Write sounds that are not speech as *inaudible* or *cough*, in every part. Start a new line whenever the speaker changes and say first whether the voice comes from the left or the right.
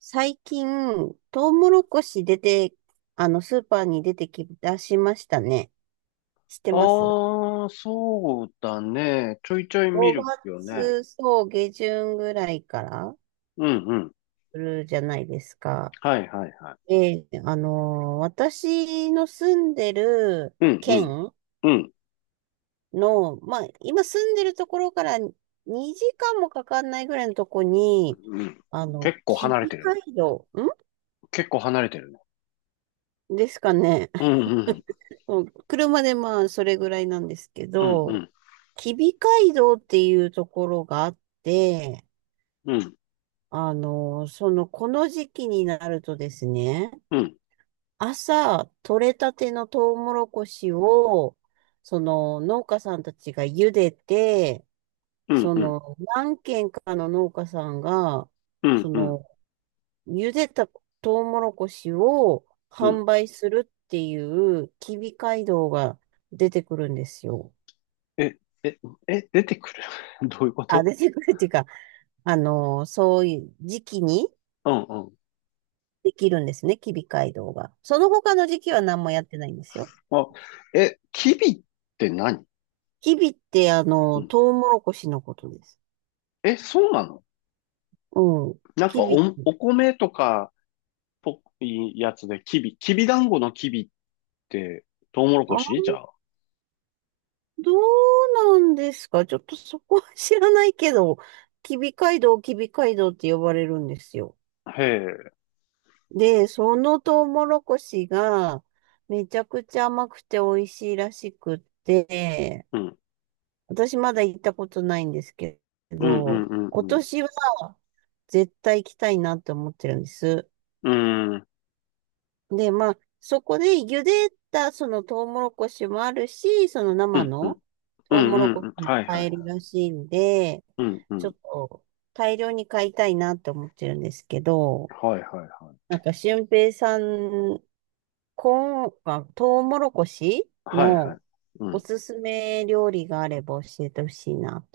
right: 最近、トウモロコシ出て、スーパーに出てきだしましたね。知ってます？
left: ああ、そうだね。ちょいちょい見
right: 5
left: るよね。
right: 月、そう、下旬ぐらいから、
left: うんうん。
right: するじゃないですか。
left: はいはいは
right: ええ、あの私の住んでる
left: い。うんうん
right: 県
left: うん
right: の、まあ、今住んでるところから2時間もかかんないぐらいのとこに、
left: うん。結構
right: 吉
left: 離れ
right: 備
left: てるね。
right: 街道、
left: 結構離れてるね。
right: んですかね。
left: うんうん
right: うん、車でまあ、それぐらいなんですけ
left: うんう
right: ど、
left: ん
right: 吉備街道っていうところがあって、
left: うん
right: この時期になるとですね、
left: うん
right: 朝、取れたてのトウモロコシを、農家さんたちが茹でて、
left: うんうん
right: 何軒かの農家さんが、
left: う
right: そ
left: んうん
right: の、茹でたトウモロコシを
left: うん、
right: 販売するっていう、吉備街道が出てくるんですよ。
left: え、え、え、出てくる *laughs* どういうこ
right: あ、
left: と？
right: 出てくる *laughs* っていうか、そういう時期に
left: うんうん。
right: できるんですね、キビ街道が。その他の時期は何もやってないんですよ。
left: あ、え、キビって何？
right: キビって、
left: うん。
right: トウモロコシのことです。
left: え、そうなの？
right: うん。
left: なんか
right: キ
left: お、
right: ビって。
left: お米とかっぽいやつでキビ、キビ団子のキビって、トウモロコ
right: あ、
left: シじゃあ。
right: どうなんですか？ちょっとそこは知らないけど、キビ街道って呼ばれるんですよ。
left: へえ、
right: で、そのトウモロコシが、めちゃくちゃ甘くて美味しいらしくって、
left: うん、
right: 私まだ行ったことないんですけ
left: うん、う
right: ど、
left: ん、うん、
right: 今
left: うん、
right: 年は絶対行きたいなって思ってるんです。
left: うん、
right: で、まあ、そこで茹でたそのトウモロコシもあるし、その
left: う
right: 生
left: ん、うん、
right: の
left: う
right: トウ
left: ん、
right: モロ
left: うん、う
right: コ
left: ん、
right: シも
left: はい、は
right: 買
left: い、
right: えるらしいんで、
left: うん、う
right: ちょ
left: ん、
right: っと大量に買いたいなって思ってるんですけど、
left: はい、はい、はい、
right: なんか俊平さん、コーン、まあ、トウモロコシ
left: はい、はい、
right: の
left: う
right: お
left: ん。
right: すすめ料理があれば教えてほしいな。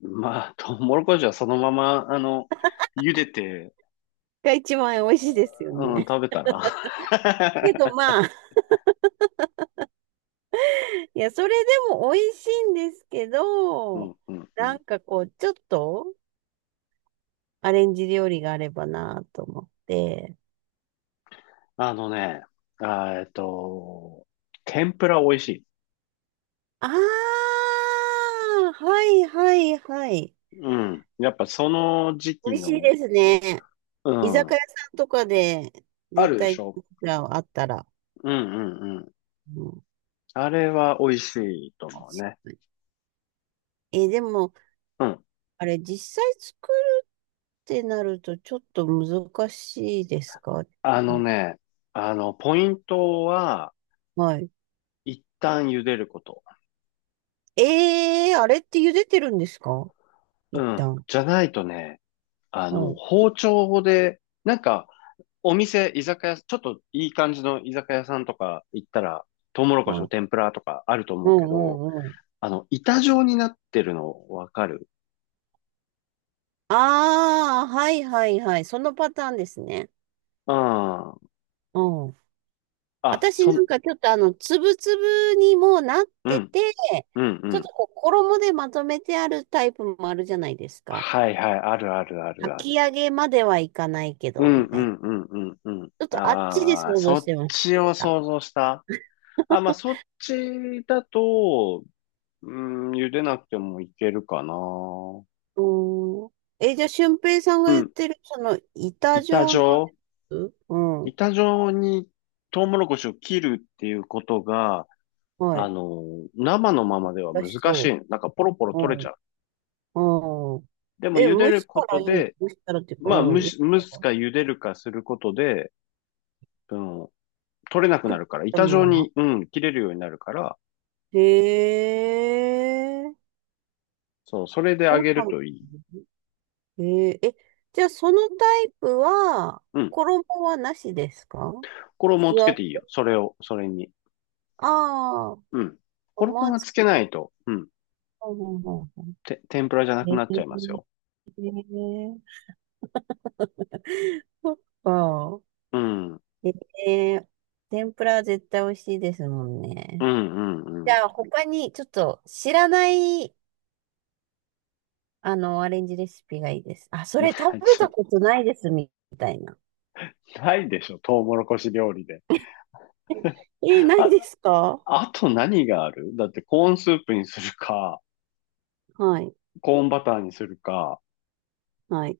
left: まあ、トウモロコシはそのまま、あの、茹でて、
right: が一番美味しいですよ
left: うん、
right: ね。
left: 食べたら
right: けど
left: *laughs*
right: まあ、いや、それでも美味しいんですけ
left: う
right: ど、
left: ん、うん、う
right: なん
left: ん。
right: かこう、ちょっとアレンジ料理があればなと思って。
left: あのね、あーえっと、天ぷら美味しい。
right: ああ、はいはいはい。
left: うん。やっぱその時
right: 美
left: 期
right: 味しい
left: の、
right: ですね。
left: う
right: 居酒
left: ん。
right: 屋さんとかで
left: あ
right: 絶
left: るでし
right: 対
left: ょ。
right: あったら。
left: うんうんうん。
right: うん、
left: あれは美味しいと
right: 確
left: 思うね。
right: かに。え、でも、
left: うん。
right: あれ、実際作るってなるとちょっと難しいですか？
left: あ
right: う
left: の
right: ん。
left: ね、あの、ポイントは、
right: はい。
left: 一旦茹でること。
right: ええー、あれって茹でてるんですか、
left: う
right: 一
left: ん。
right: 旦。
left: じゃないとね、あ
right: う
left: の、
right: ん、
left: 包丁で、なんか、お店、居酒屋、ちょっといい感じの居酒屋さんとか行ったら、トウモロ
right: う
left: コシ
right: ん、う
left: の
right: ん、
left: 天ぷらとかあると
right: う
left: 思うけど、
right: ん。うん。
left: あの、板状になってるのわかる？
right: ああー、はいはいはい。そのパターンですね。
left: うん。
right: うん。
left: あ、
right: 私
left: そ
right: な
left: ん、
right: んかちょっとつぶつぶにもうなっ
left: う
right: て
left: ん、
right: て、
left: うん、う
right: ちょっと
left: ん。
right: こう衣でまとめてあるタイプもあるじゃないですか。
left: はいはい、あるあるあるあ
right: 炊
left: る。
right: き上げまではいかないけ
left: う
right: ど、
left: ん、
right: み
left: う
right: たいな。
left: ん、うん、うん、うん。
right: ちょっとあっちで
left: ああ、
right: 想像
left: そ
right: し
left: っ
right: てまし
left: ちを
right: た。
left: 想像した。あ、まあ、そっちだと、うん、茹でなくてもいけるかな。
right: うーん。え、じゃあ、俊平さん
left: う
right: が言っ
left: ん。
right: てる、板
left: 板
right: 状のや
left: 状
right: つ。うん。
left: 板状にトウモロコシを切るっていうことが、
right: は
left: あ
right: い。
left: の、生のままでは
right: 美味し
left: 難しい
right: そ
left: の。なんかポロポロ
right: う。
left: 取れ
right: う
left: ちゃ
right: ん、
left: う。
right: うん。
left: でも
right: え、
left: 茹で
right: 蒸
left: る
right: し
left: こ
right: たら
left: と
right: いい、
left: で、
right: 蒸したらっていうか、
left: まあ、
right: う
left: 蒸
right: ん、やっ
left: し、蒸
right: た
left: す
right: ら。
left: か茹でるかすることで、その、取れなく
right: 食
left: な
right: っ
left: るから、
right: た
left: 板
right: も
left: 状
right: んな。
left: に、うん、切れるようになるから、
right: へえ、
left: そう、それで揚
right: そう
left: げ
right: な
left: る
right: んだ
left: といい。
right: ね。へえ、え、じゃあそのタイプは、
left: うん。
right: 衣はなしですか？
left: 衣を
right: 素。
left: つけていいよ。それを、それに。
right: ああー、
left: うん。
right: 思
left: 衣
right: わ
left: は
right: ず。
left: つけないと、うん。
right: うんうんうんう
left: て、天ぷらじゃな
right: ん。
left: く
right: へえ、
left: なっちゃいますよ。
right: ああ、
left: うん。うん
right: へえ、天ぷらは絶対美味しいですもん
left: う
right: ね。
left: んう
right: じ
left: ん。
right: ゃあ他にちょっと知らないアレンジレシピがいいです。あ、それ食
left: *laughs*
right: べ
left: ち
right: た
left: ょ、
right: ことないです、みたいな。
left: ないでしょ、トウモロコシ料理で。
right: えー、ない
left: あ、
right: ですか？
left: あと何があるだってコーンスープにするか、
right: はい、
left: コーンバターにするか、
right: はい。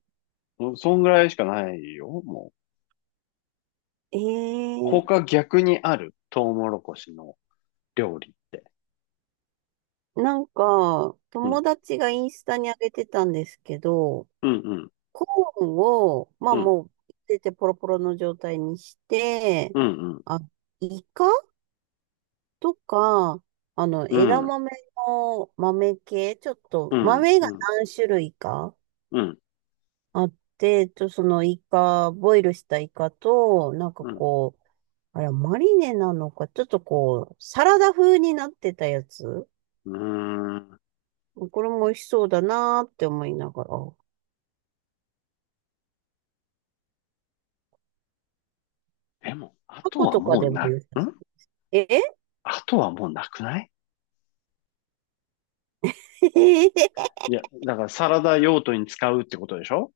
left: もうそんぐらいしかないよ、もう。
right: えー、
left: 他逆にある、トウモロコシの料理って。
right: なんか、
left: うん、
right: 友達がインスタに上げてたんですけど、
left: うん、うん、
right: コーンを、ま
left: う
right: あ
left: ん、
right: もう、出てポロポロの状態にして、
left: うん、
right: あ、イカとか、
left: う
right: 枝
left: ん、うん、
right: 豆の豆系、ちょっ
left: う
right: と、
left: ん、
right: 豆が
left: うん、
right: 何種類か
left: うん、
right: あって、と、そのイカ、ボイルしたイカと、なんか
left: うん。
right: こう、あれ、マリネなのか、ちょっとこう、サラダ風になってたやつ。
left: うーん、
right: これも美味しそうだなーって思いながら。
left: でも、あ
right: タ
left: と
right: コ
left: は
right: とか
left: も
right: で
left: う
right: も
left: な、ん、
right: 良さそうです。え
left: あとはもうなくない？いや、だからサラダ用途に使うってことでしょ？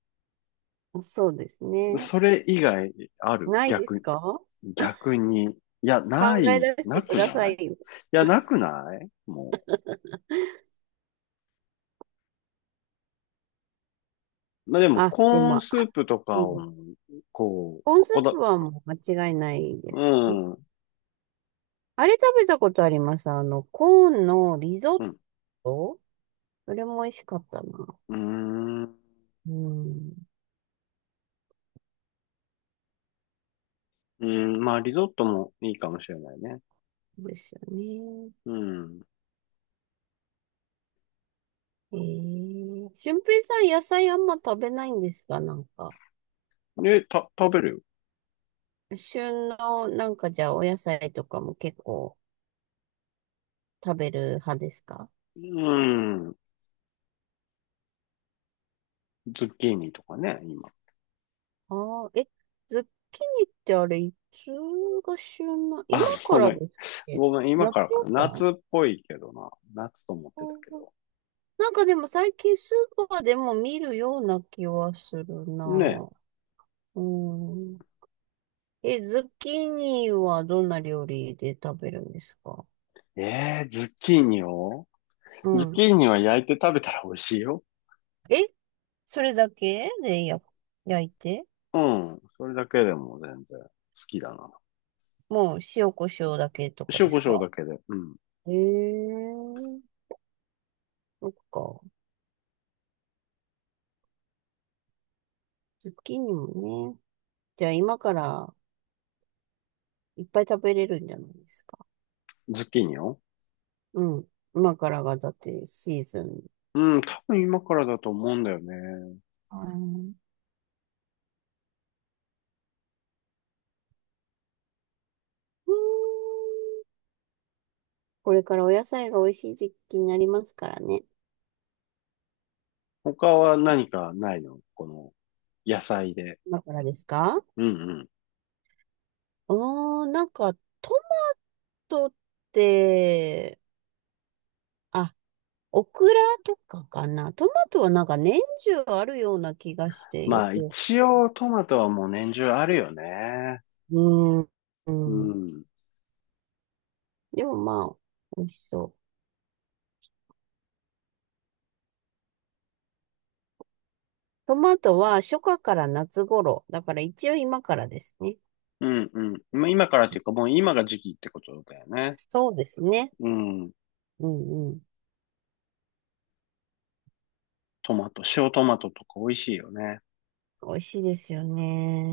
right: *laughs* そうですね。
left: それ以外ある、
right: ないです
left: 逆、
right: か？
left: 逆に。いや、な
right: 考え
left: い、
right: 出し
left: な
right: て
left: く
right: くださ
left: ない、
right: い
left: い
right: よ。
left: や、なくないもう。まあ、でも、
right: あ、
left: コ
right: で
left: ー
right: も、
left: ン
right: あ、
left: スープと
right: う
left: か
right: ん、
left: を、こう、
right: コーンス
left: こ
right: ー
left: だ、
right: プはもう間違いないで
left: う
right: すね。
left: ん、うん、
right: あれ食べたことあります。あの、コーンのリゾッ
left: う
right: ト。それも美味しかったな。
left: ん、う
right: うん。
left: ん、まあ、リゾットもいいかもしれないね。
right: そうですよね。
left: うん。
right: ええ俊平さん、野菜あんま食べないんですか、なんか。
left: で、食べるよ。
right: 旬の、なんかじゃあ、お野菜とかも結構食べる派ですか？
left: うん、ズッキーニとかね、今。
right: ああえ、ズッキーニってあれ、いつが旬な、今
left: あ、
right: か
left: ご
right: ら
left: め
right: で
left: ん。
right: すっけ？
left: ごめん、今か
right: 夏
left: らかな。
right: 野
left: 夏
right: 菜
left: っぽいけどな。夏と思っ
right: あ
left: てたけ
right: ー
left: ど。
right: なんかでも最近スーパーでも見るような気はする
left: ね
right: な。うん。え、ズッキーニはどんな料理で食べるんですか？
left: え。えー、
right: う
left: ズッ
right: ん。
left: キーニは焼いて食べたら美味しいよ。
right: え、それだけでや、焼いて、
left: うん。それだけでも全然好きだな。
right: もう塩コショウだけとか
left: 塩
right: で
left: コ
right: す
left: ショウ
right: か？
left: だけで。うん。
right: えー、そっか。ズッキーニもね。じゃあ今からいっぱい食べれるんじゃないですか。
left: ズッキーニを、
right: うん。今からがだってシーズン。
left: うん、多分今からだと思うんだよね。
right: はい。うん。これからお野菜が美味しい時期になりますからね。
left: 他は何かないのこの野菜で。
right: 今からですか？
left: うんうん。
right: うーん、なんかトマトって、あ、オクラとかかな。トマトはなんか年中あるような気がしてよ
left: まあ
right: く。
left: 一応トマトはもう年中あるよね。
right: うん。う
left: う
right: ん。
left: ん。
right: でもまあ、美味しそう。トマトは初夏から夏頃。だから一応今からですね。
left: うんうん。まあ今からっていうかもう今が時期ってことだよね。
right: そうですね。
left: うん。
right: うんうん。
left: トマト、塩トマトとか美味しいよね。
right: 美味しいですよ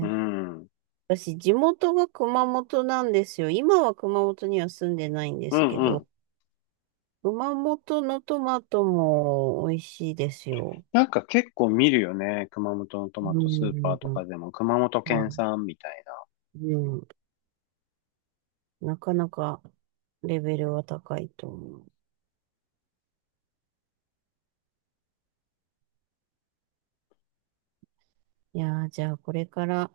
left: うん。うん
right: 私、地元が熊本なんですよ。今は熊本には住んでないんで
left: う
right: すけど、
left: ん。
right: 熊本のトマトも美味しいですよ。
left: なんか結構見るよね。熊本のトマ
right: う
left: トスーパーとか
right: ん。
left: でも、熊本県
right: は
left: 産みたい
right: い。うん。なかなかレベルは高いと思う。いやー、じゃあこれから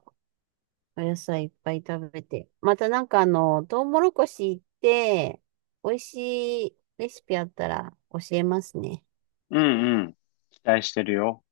right: お野菜いっぱい食べて。またなんかあの、トウモロコシ行って、美味しいレシピあったら教えますね。
left: な。うんうん。期待してるよ。